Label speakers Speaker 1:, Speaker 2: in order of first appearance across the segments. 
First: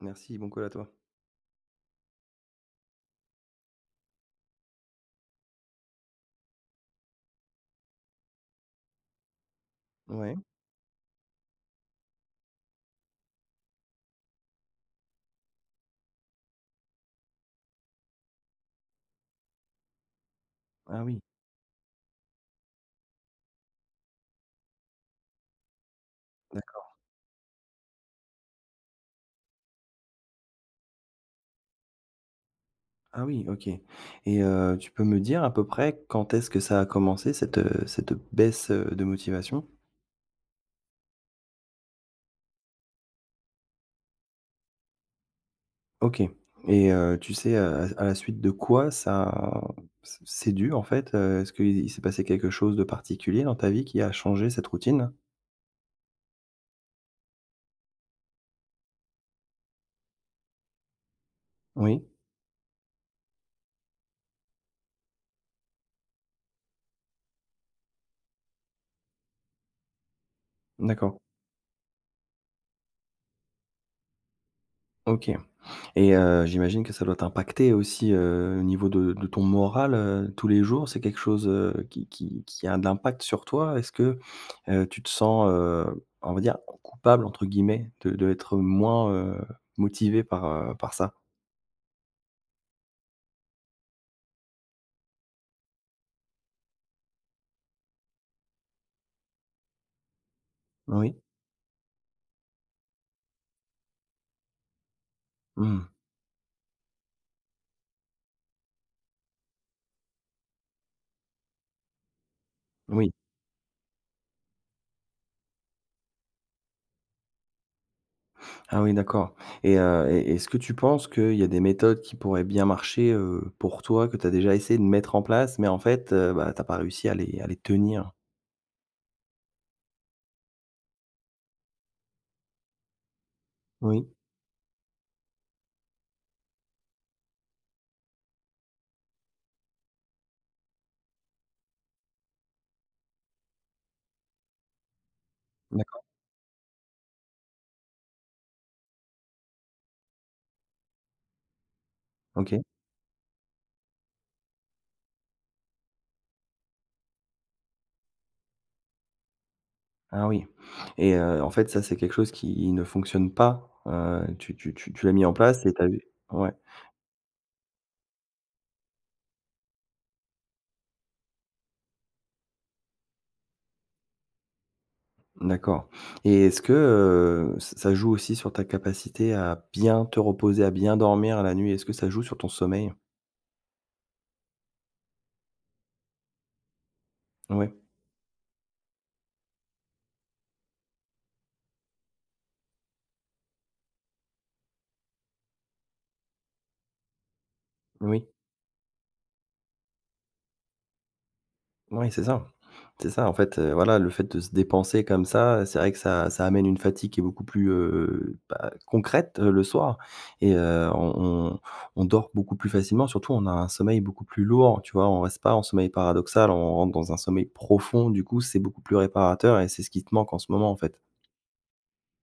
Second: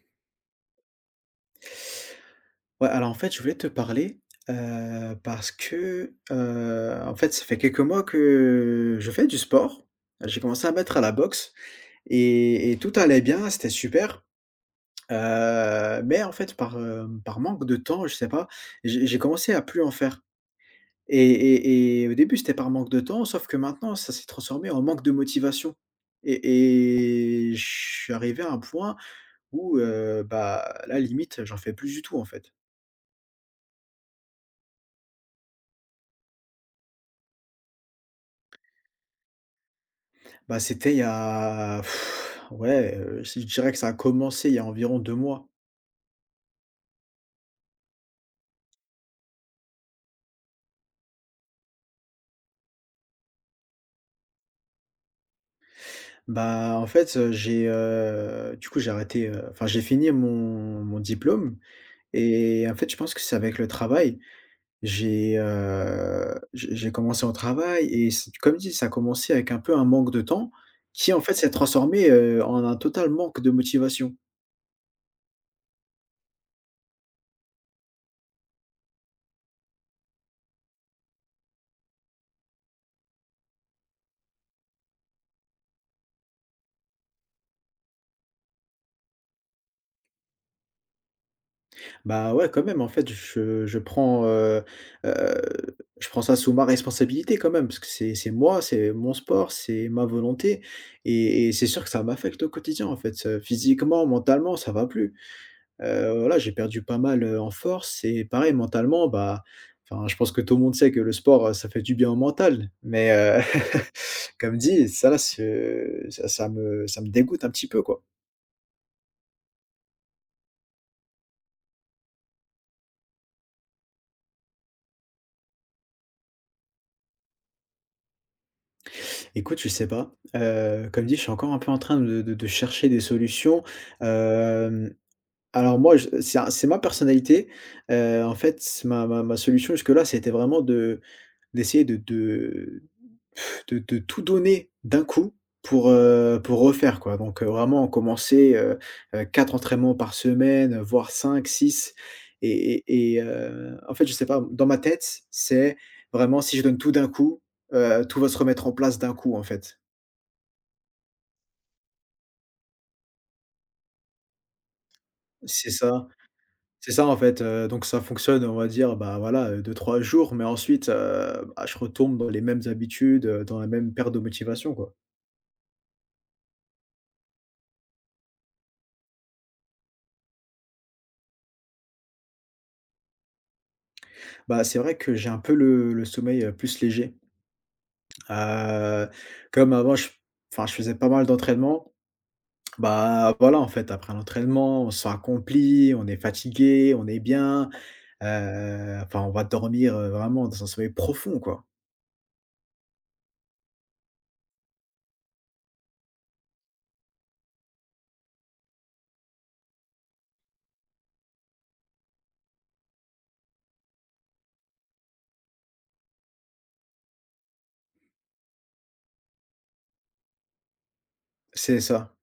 Speaker 1: Merci, bon call à toi.
Speaker 2: Ouais, alors en fait, je voulais te parler, parce que, en fait, ça fait quelques mois que je fais du sport.
Speaker 1: Ouais.
Speaker 2: J'ai commencé à mettre à la boxe et tout allait bien, c'était super, mais en fait, par manque de temps, je sais pas, j'ai commencé à plus en faire
Speaker 1: Ah
Speaker 2: et
Speaker 1: oui,
Speaker 2: et et au début, c'était par manque de temps, sauf que maintenant, ça s'est transformé en manque de motivation
Speaker 1: d'accord.
Speaker 2: et je suis arrivé à un point où, bah, là, limite, j'en fais plus du tout, en fait.
Speaker 1: Ah oui, OK, et tu peux me dire à peu près quand est-ce que ça a commencé cette baisse de motivation?
Speaker 2: Bah, c'était il y a ouais, si je dirais que ça a commencé il y a environ 2 mois.
Speaker 1: OK, et tu sais, à la suite de quoi ça c'est dû en fait? Est-ce qu'il s'est passé quelque chose de particulier dans ta vie qui a changé cette routine?
Speaker 2: Bah, en fait, du coup, j'ai arrêté, enfin, j'ai fini mon diplôme
Speaker 1: Oui?
Speaker 2: et en fait, je pense que c'est avec le travail. J'ai commencé au travail et c comme dit, ça a commencé avec un peu un manque de temps qui,
Speaker 1: D'accord.
Speaker 2: en fait, s'est transformé, en un total manque de motivation.
Speaker 1: OK. Et j'imagine que ça doit t'impacter aussi au niveau de ton moral tous les jours. C'est quelque chose qui a de l'impact sur toi. Est-ce que tu te sens on va dire «coupable» entre guillemets de être moins motivé par ça?
Speaker 2: Bah, ouais, quand même, en fait, heu, je prends ça sous ma responsabilité quand même, parce que c'est moi, c'est mon sport, c'est ma volonté
Speaker 1: Oui.
Speaker 2: et c'est sûr que ça m'affecte au quotidien, en fait, physiquement, mentalement, ça va plus.
Speaker 1: Mmh.
Speaker 2: Voilà, j'ai perdu pas mal, en force et pareil mentalement, bah, enfin, je pense que tout le monde sait que le sport, ça fait du bien au mental,
Speaker 1: Oui.
Speaker 2: mais comme dit, ça, ce ça ça me dégoûte un petit peu, quoi.
Speaker 1: Ah oui, d'accord. Et est-ce que tu penses qu'il y a des méthodes qui pourraient bien marcher pour toi, que tu as déjà essayé de mettre en place mais en fait, bah, tu pas réussi à les tenir?
Speaker 2: Écoute, je sais pas. Comme dit, je suis encore un peu en train de chercher des solutions.
Speaker 1: Oui.
Speaker 2: Hem, alors moi, je c'est un c'est ma personnalité. En fait, c ma ma ma solution jusque-là, c'était vraiment de d'essayer de tout donner d'un coup
Speaker 1: D'accord.
Speaker 2: pour refaire quoi. Donc, vraiment commencer, 4 entraînements par semaine, voire cinq six
Speaker 1: OK.
Speaker 2: et en fait, je sais pas, dans ma tête, c'est vraiment si je donne tout d'un coup, tout va se remettre en place d'un coup, en fait.
Speaker 1: Ah oui, et en fait, ça, c'est quelque chose qui ne fonctionne pas tu l'as mis en place
Speaker 2: C'est
Speaker 1: et tu as eu,
Speaker 2: ça,
Speaker 1: ouais,
Speaker 2: c'est ça en fait, donc ça fonctionne, on va dire, bah, voilà, 2-3 jours, mais ensuite, bah, je retombe dans les mêmes habitudes, dans la même perte de motivation, quoi.
Speaker 1: d'accord, et est-ce que ç ça joue aussi sur ta capacité à bien te reposer, à bien dormir la nuit? Est-ce que ça joue sur ton sommeil?
Speaker 2: Bah, c'est vrai que j'ai un peu le sommeil, plus léger,
Speaker 1: Ouais,
Speaker 2: heu, comme avant je faisais pas mal d'entraînement, bah, voilà, en fait, après l'entraînement, on se sent accompli, on est fatigué, on est bien,
Speaker 1: oui.
Speaker 2: enfin, on va dormir, vraiment dans un sommeil profond, quoi.
Speaker 1: Oui, c'est ça. C'est ça, en fait, voilà, le fait de se dépenser comme ça, c'est vrai que ça amène une fatigue qui est beaucoup plus, bah, concrète le soir, et on dort beaucoup plus facilement. Surtout, on a un sommeil beaucoup plus lourd, tu vois? On reste pas en sommeil paradoxal, on rentre dans un sommeil profond. Du coup, c'est beaucoup plus réparateur et c'est ce qui te manque en ce moment, en fait.
Speaker 2: C'est ça.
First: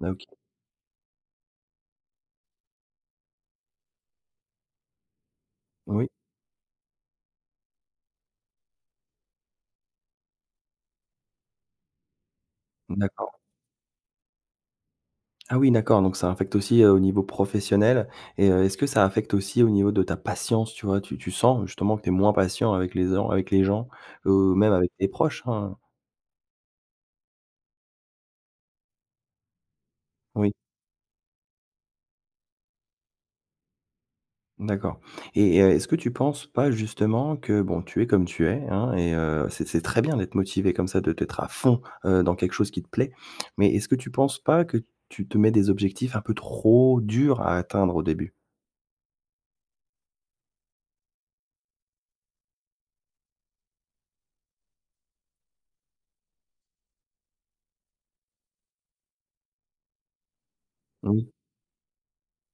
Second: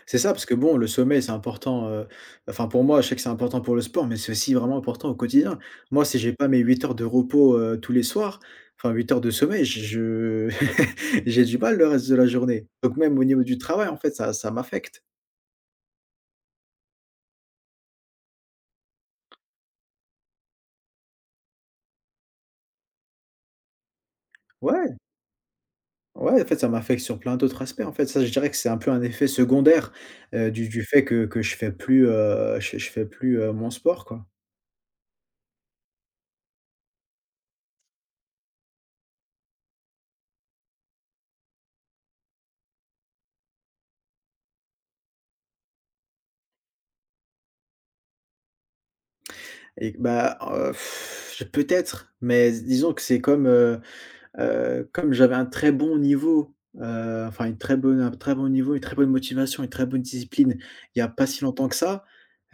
Speaker 1: Bah,
Speaker 2: C'est
Speaker 1: OK.
Speaker 2: ça, parce que bon, le sommeil, c'est important, enfin pour moi, je sais que c'est important pour le sport, mais c'est aussi vraiment important au quotidien. Moi,
Speaker 1: Oui,
Speaker 2: si j'ai pas mes 8 heures de repos, tous les soirs, enfin 8 heures de sommeil, je j'ai du mal le reste de la journée. Donc même au
Speaker 1: d'accord.
Speaker 2: niveau du travail, en fait, ça m'affecte.
Speaker 1: Ah oui, d'accord, donc ça affecte aussi au niveau professionnel, et est-ce que ça affecte aussi au niveau de ta patience, tu vois? Tu sens justement que tu es moins patient avec les gens, même avec
Speaker 2: Ouais,
Speaker 1: tes proches, hein?
Speaker 2: ouais, en fait, ça m'affecte sur plein d'autres aspects, en fait. Ça, je dirais que c'est un peu un effet secondaire,
Speaker 1: Oui,
Speaker 2: du fait que je fais plus, mon sport, quoi.
Speaker 1: d'accord. Et est-ce que tu penses pas justement que, bon, tu es comme tu es, hein, et c'est très bien d'être motivé comme ça, de d'être à fond dans quelque chose qui te plaît, mais est-ce que tu penses pas que tu te mets des objectifs un peu trop durs à atteindre au début?
Speaker 2: Et bah, peut-être, mais disons que c'est comme j'avais un très bon niveau, enfin une très bonne un très bon niveau, une très bonne motivation, une très bonne discipline, il y a pas
Speaker 1: Oui,
Speaker 2: si longtemps que ça,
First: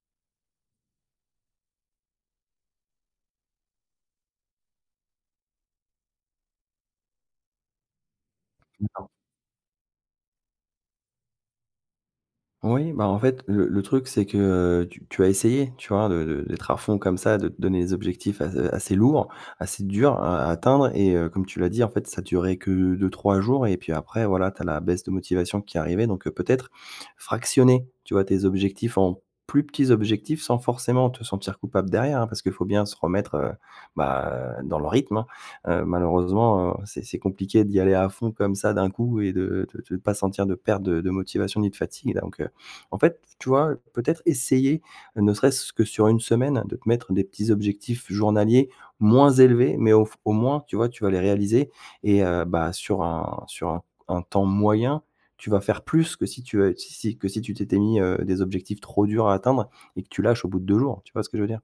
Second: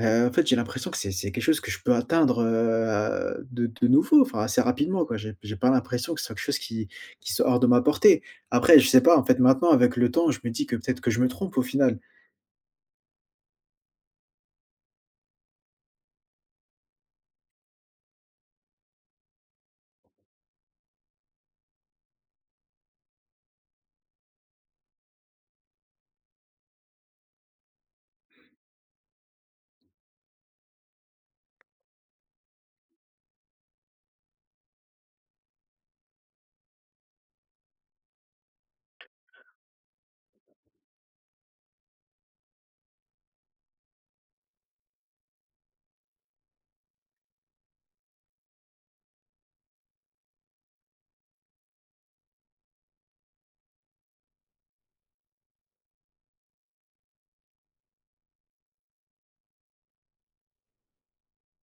Speaker 2: en fait, j'ai l'impression que c'est quelque chose que je peux atteindre, de nouveau, enfin assez rapidement, quoi. J'ai pas l'impression que ce soit quelque chose qui soit hors de ma portée. Après, je sais pas, en fait, maintenant, avec le temps, je me dis que peut-être que je me trompe au final.
Speaker 1: Oui, bah, en fait, le truc, c'est que, tu as essayé, tu vois, de d'être à fond comme ça, de te donner des objectifs as assez lourds, assez durs à atteindre, et comme tu l'as dit, en fait, ça durait que 2 3 jours et puis après, voilà, tu as la baisse de motivation qui arrivait. Donc peut-être fractionner, tu vois, tes objectifs en plus petits objectifs sans forcément te sentir coupable derrière, hein, parce qu'il faut bien se remettre, bah, dans le rythme, hein. Malheureusement, c'est compliqué d'y aller à fond comme ça d'un coup et de ne pas sentir de perte de motivation ni de fatigue. Donc en fait, tu vois, peut-être essayer, ne serait-ce que sur une semaine, de te mettre des petits objectifs journaliers moins élevés, mais au moins, tu vois, tu vas les réaliser, et bah, sur un temps moyen, tu vas faire plus que si tu, si si que si tu t'étais mis, des objectifs trop durs à atteindre et que tu lâches au bout de 2 jours. Tu vois ce que je veux dire?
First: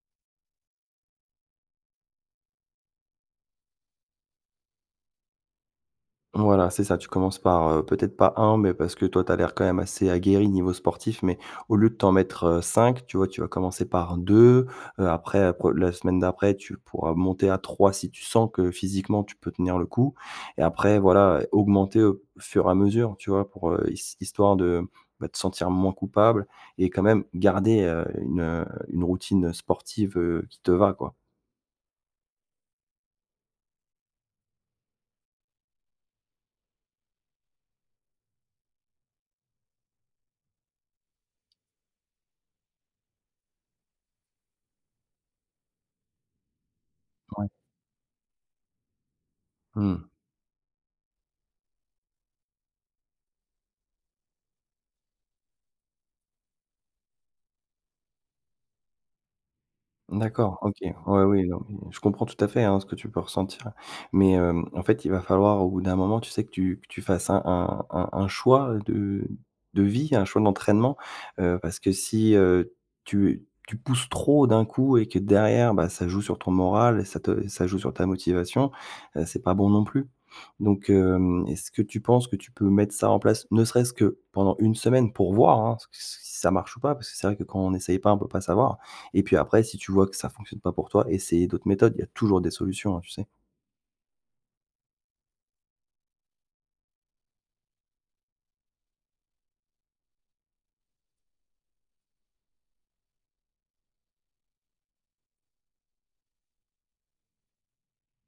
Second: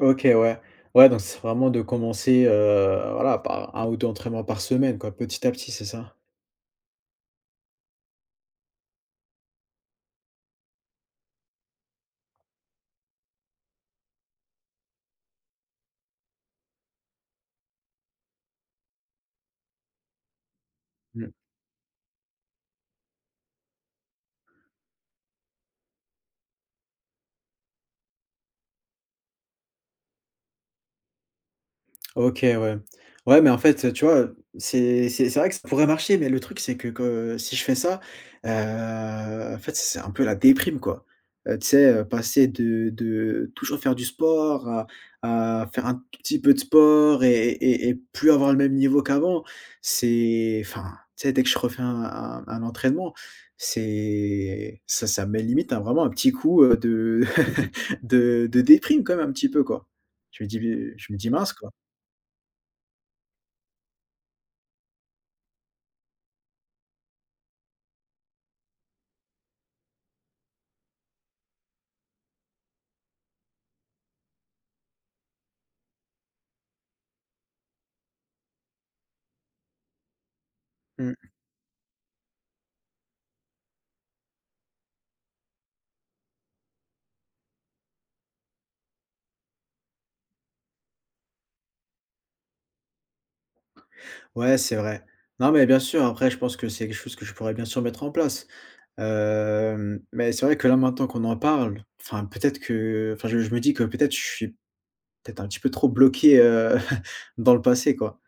Speaker 2: OK, ouais. Ouais, donc c'est vraiment de commencer, voilà, par un ou 2 entraînements par semaine, quoi, petit à petit, c'est ça?
Speaker 1: Voilà, c'est ça. Tu commences par, peut-être pas un, mais parce que toi, tu as l'air quand même assez aguerri niveau sportif, mais au lieu de t'en mettre, 5, tu vois, tu vas commencer par 2. Après, la semaine d'après, tu pourras monter à 3 si tu sens que physiquement tu peux tenir le coup. Et après,
Speaker 2: Mmh.
Speaker 1: voilà, augmenter au fur et à mesure, tu vois? Pour, histoire de, bah, te sentir moins coupable et quand même garder, une routine sportive qui te va, quoi.
Speaker 2: OK, ouais. Ouais, mais en fait, tu vois, c'est vrai que ça pourrait marcher, mais le truc, c'est que si je fais ça, en fait, c'est un peu la déprime, quoi. Tu sais, passer de toujours faire du sport à faire un tout petit peu de sport
Speaker 1: Ouais.
Speaker 2: et plus avoir le même niveau qu'avant,
Speaker 1: Mmh.
Speaker 2: c'est enfin, tu sais, dès que je refais un entraînement, c'est ça me met limite un petit coup, de de déprime quand même un petit peu, quoi. Je me
Speaker 1: D'accord,
Speaker 2: dis:
Speaker 1: OK.
Speaker 2: je me
Speaker 1: Ouais,
Speaker 2: dis:
Speaker 1: oui,
Speaker 2: «Mince,
Speaker 1: non,
Speaker 2: quoi».
Speaker 1: mais je comprends tout à fait, hein, ce que tu peux ressentir. Mais, en fait, il va falloir au bout d'un moment, tu sais, que tu fasses un choix de vie, un choix d'entraînement, parce que si, tu pousses trop d'un coup et que derrière, bah, ça joue sur ton moral et ça joue sur ta motivation, c'est pas bon non plus. Donc,
Speaker 2: Mmh.
Speaker 1: est-ce que tu penses que tu peux mettre ça en place, ne serait-ce que pendant une semaine pour voir, hein, si ça marche ou pas? Parce que c'est vrai que quand on n'essaye pas, on peut pas savoir. Et puis après, si tu vois que ça fonctionne pas pour toi, essayer d'autres méthodes. Il y a toujours des solutions, hein, tu sais?
Speaker 2: Ouais, c'est vrai. Non, mais bien sûr, après, je pense que c'est quelque chose que je pourrais bien sûr mettre en place. Mais c'est vrai que là, maintenant qu'on en parle, enfin, je me dis que peut-être je suis peut-être un petit peu trop bloqué, dans le passé, quoi.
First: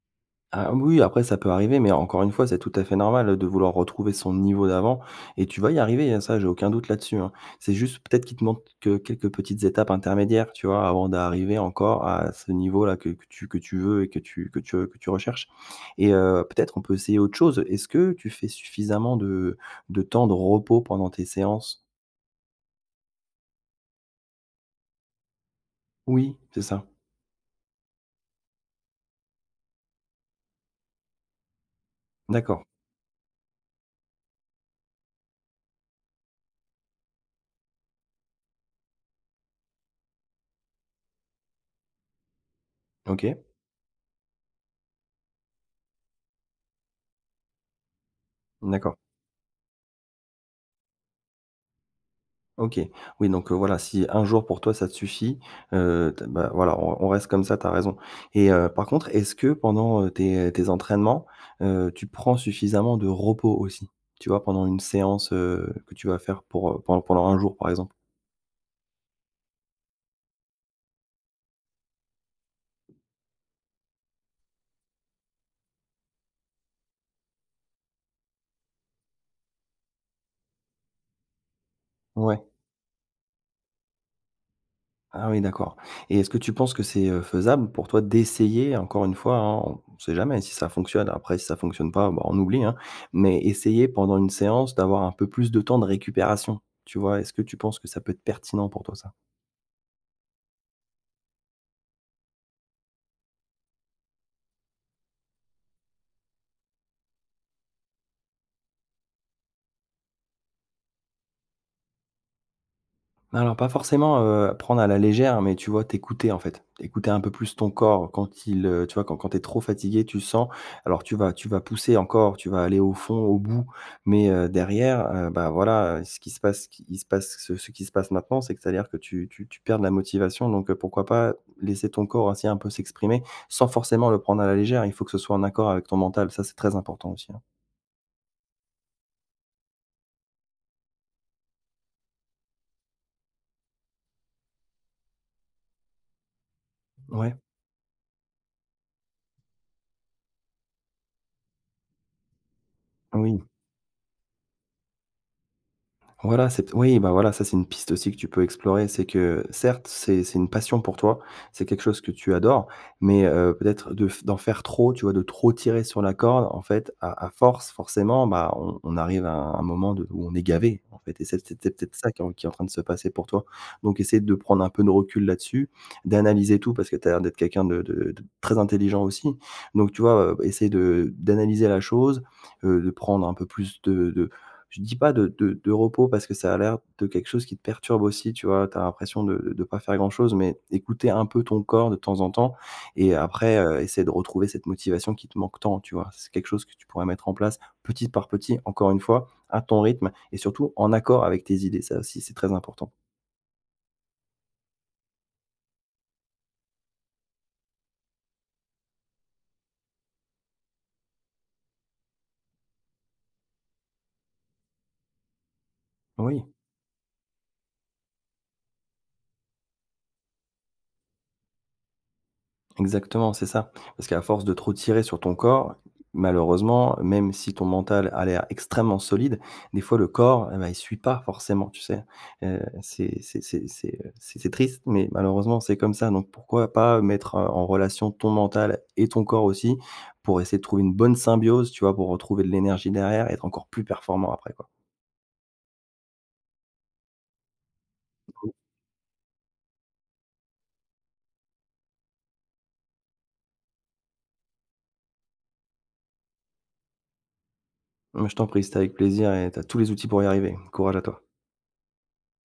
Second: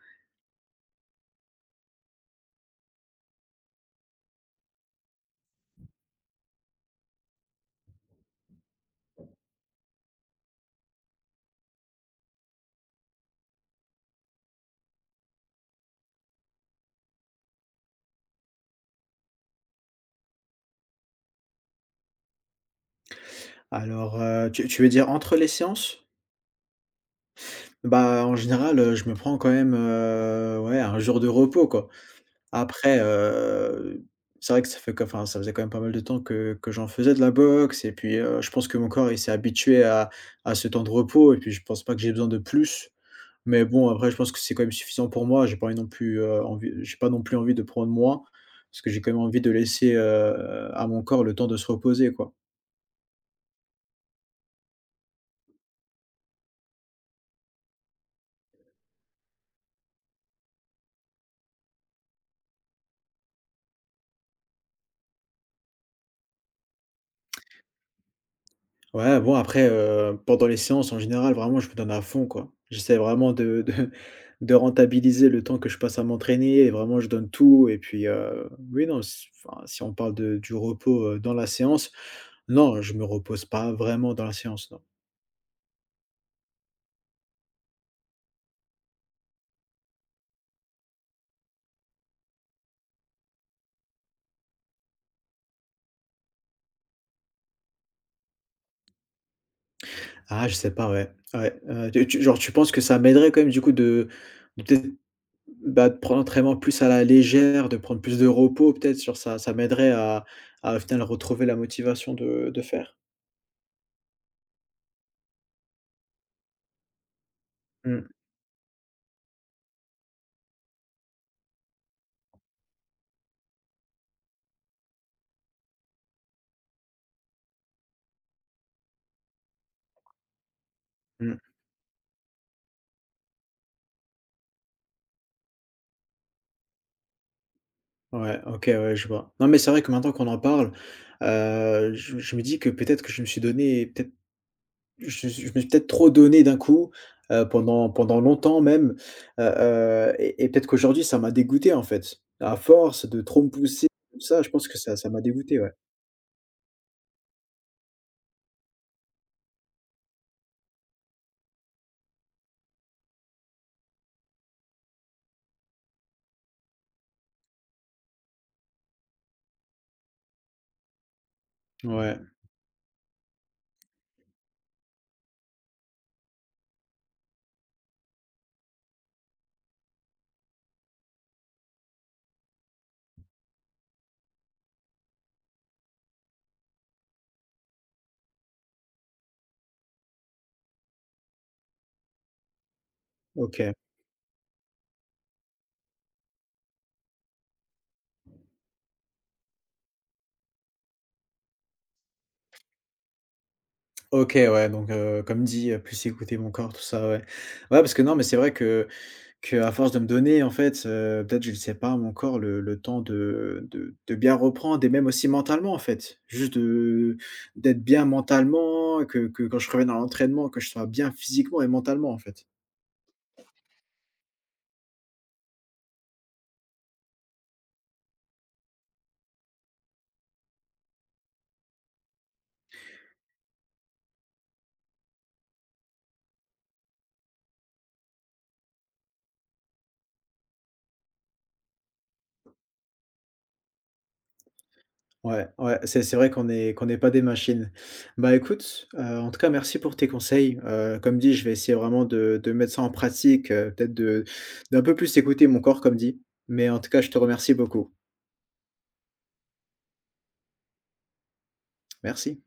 Speaker 1: Ah oui, après ça peut arriver, mais encore une fois, c'est tout à fait normal, de vouloir retrouver son niveau d'avant et tu vas y arriver, hein, ça, j'ai aucun doute là-dessus, hein. C'est juste peut-être qu'il te manque que quelques petites étapes intermédiaires, tu vois? Avant d'arriver encore à ce niveau-là que tu veux et que tu recherches, et peut-être on peut essayer autre chose. Est-ce que tu fais suffisamment de temps de repos pendant tes séances?
Speaker 2: Alors, tu veux dire entre les séances?
Speaker 1: Oui, c'est ça.
Speaker 2: Bah, en général, je me prends quand même, ouais, un jour de repos, quoi.
Speaker 1: D'accord.
Speaker 2: Après, c'est vrai que ça fait que enfin, ça faisait quand même pas mal de temps que j'en faisais de la boxe et puis, je pense que mon corps, il s'est habitué à ce temps de repos et puis je pense pas que j'ai besoin de plus.
Speaker 1: OK.
Speaker 2: Mais bon, après, je pense que c'est quand même suffisant pour moi. J'ai pas envie non plus, envie j'ai pas non plus envie de prendre moins, parce que
Speaker 1: D'accord.
Speaker 2: j'ai quand même envie de laisser, à mon corps le temps de se reposer, quoi.
Speaker 1: OK. Oui, donc, voilà, si un jour pour toi ça te suffit, t bah, voilà, on reste comme ça, t'as raison, et par contre, est-ce que pendant, tes entraînements, tu prends suffisamment de repos aussi? Tu vois, pendant une séance, que tu vas faire pour, pendant un jour, par exemple?
Speaker 2: Ouais, bon après, pendant les séances en général, vraiment je me donne à fond, quoi. J'essaie vraiment de de rentabiliser le temps que je passe à m'entraîner et vraiment je donne tout et puis, oui non, s enfin, si on parle de du repos, dans la séance,
Speaker 1: Ouais.
Speaker 2: non, je me repose pas vraiment dans la séance, non.
Speaker 1: Ah oui, d'accord, et est-ce que tu penses que c'est, faisable pour toi d'essayer, encore une fois, hein, on ne sait jamais si ça fonctionne, après si ça fonctionne pas, bah, on oublie, hein, mais essayer pendant une séance d'avoir un peu plus de temps de récupération, tu vois? Est-ce que tu penses que ça peut être pertinent pour toi ça?
Speaker 2: Ah je sais pas, ouais, ouais, tu tu genre tu penses que ça m'aiderait quand même du coup de peut-être, bah, de prendre l'entraînement plus à la légère, de prendre plus de repos peut-être, sur ça m'aiderait à au final retrouver la motivation de faire?
Speaker 1: Alors pas forcément prendre à la légère, mais tu vois, t'écouter, en fait. Écouter un peu plus ton
Speaker 2: Mmh
Speaker 1: corps quand il, tu vois, quand t'es trop fatigué, tu sens, alors tu vas pousser encore, tu vas aller au fond, au bout, mais derrière, bah, voilà, ce qui se passe maintenant, c'est que, c'est-à-dire que tu perds de la motivation. Donc pourquoi pas
Speaker 2: mh.
Speaker 1: laisser ton corps ainsi un peu s'exprimer sans forcément le prendre à la légère. Il faut que ce soit en accord avec ton mental, ça c'est très important aussi, hein.
Speaker 2: Ouais, OK, ouais, je vois. Non, mais c'est vrai que maintenant qu'on en parle, je me dis que peut-être que je me suis peut-être trop donné d'un coup,
Speaker 1: Ouais,
Speaker 2: pendant longtemps même, heu et peut-être qu'aujourd'hui ça m'a dégoûté en fait. À force de
Speaker 1: oui.
Speaker 2: trop me pousser, tout ça, je pense que ça m'a dégoûté, ouais.
Speaker 1: Voilà, c'est, oui, bah, voilà, ça, c'est une piste aussi que tu peux explorer. C'est que certes, c'est une passion pour toi, c'est quelque chose que tu adores, mais peut-être de f d'en faire trop, tu vois, de trop tirer sur la corde, en fait, à force, forcément, bah, on arrive à un moment de où on est gavé, en fait, et c'est peut-être ça
Speaker 2: Ouais,
Speaker 1: qui est en train de se passer pour toi. Donc essayer de prendre un peu de recul là-dessus, d'analyser tout parce que tu as l'air d'être quelqu'un de très intelligent aussi. Donc tu vois, essayer de d'analyser la chose, de prendre un peu plus de, je dis pas, de de repos parce que ça a l'air de quelque chose qui te perturbe aussi, tu vois? Tu as l'impression de pas faire grand-chose, mais écouter un peu ton corps de temps en temps et après,
Speaker 2: OK.
Speaker 1: essayer de retrouver cette motivation qui te manque tant, tu vois? C'est quelque chose que tu pourrais mettre en place petit par petit, encore une fois, à ton rythme et surtout en accord avec tes idées. Ça aussi, c'est très important.
Speaker 2: OK, ouais, donc comme dit, plus écouter mon corps, tout ça, ouais. Ouais, parce que non, mais c'est vrai que Qu'à force de me donner, en fait, peut-être je ne sais pas mon corps le temps de bien reprendre et même aussi mentalement, en fait.
Speaker 1: Oui.
Speaker 2: Juste de d'être bien mentalement, que quand je revienne à l'entraînement, que je sois bien physiquement et mentalement, en fait.
Speaker 1: Exactement, c'est ça. Parce qu'à force de trop tirer sur ton corps, malheureusement, même si ton mental a l'air extrêmement solide, des fois le corps, eh ben, il suit pas forcément, tu sais? C'est triste, mais malheureusement, c'est comme ça. Donc pourquoi pas mettre, en relation ton mental et ton corps aussi, pour essayer de trouver une bonne symbiose, tu vois? Pour retrouver de l'énergie derrière et être encore plus performant après, quoi.
Speaker 2: Ouais, ouais, c'est vrai qu'on n'est pas des machines. Bah, écoute, en tout cas, merci pour tes conseils. Comme dit, je vais essayer vraiment de mettre ça en pratique, peut-être de d'un peu plus écouter mon corps, comme dit. Mais en tout cas, je te remercie beaucoup.
Speaker 1: Je t'en prie, c'était avec plaisir et tu as tous les outils pour y arriver. Courage à toi.
Speaker 2: Merci.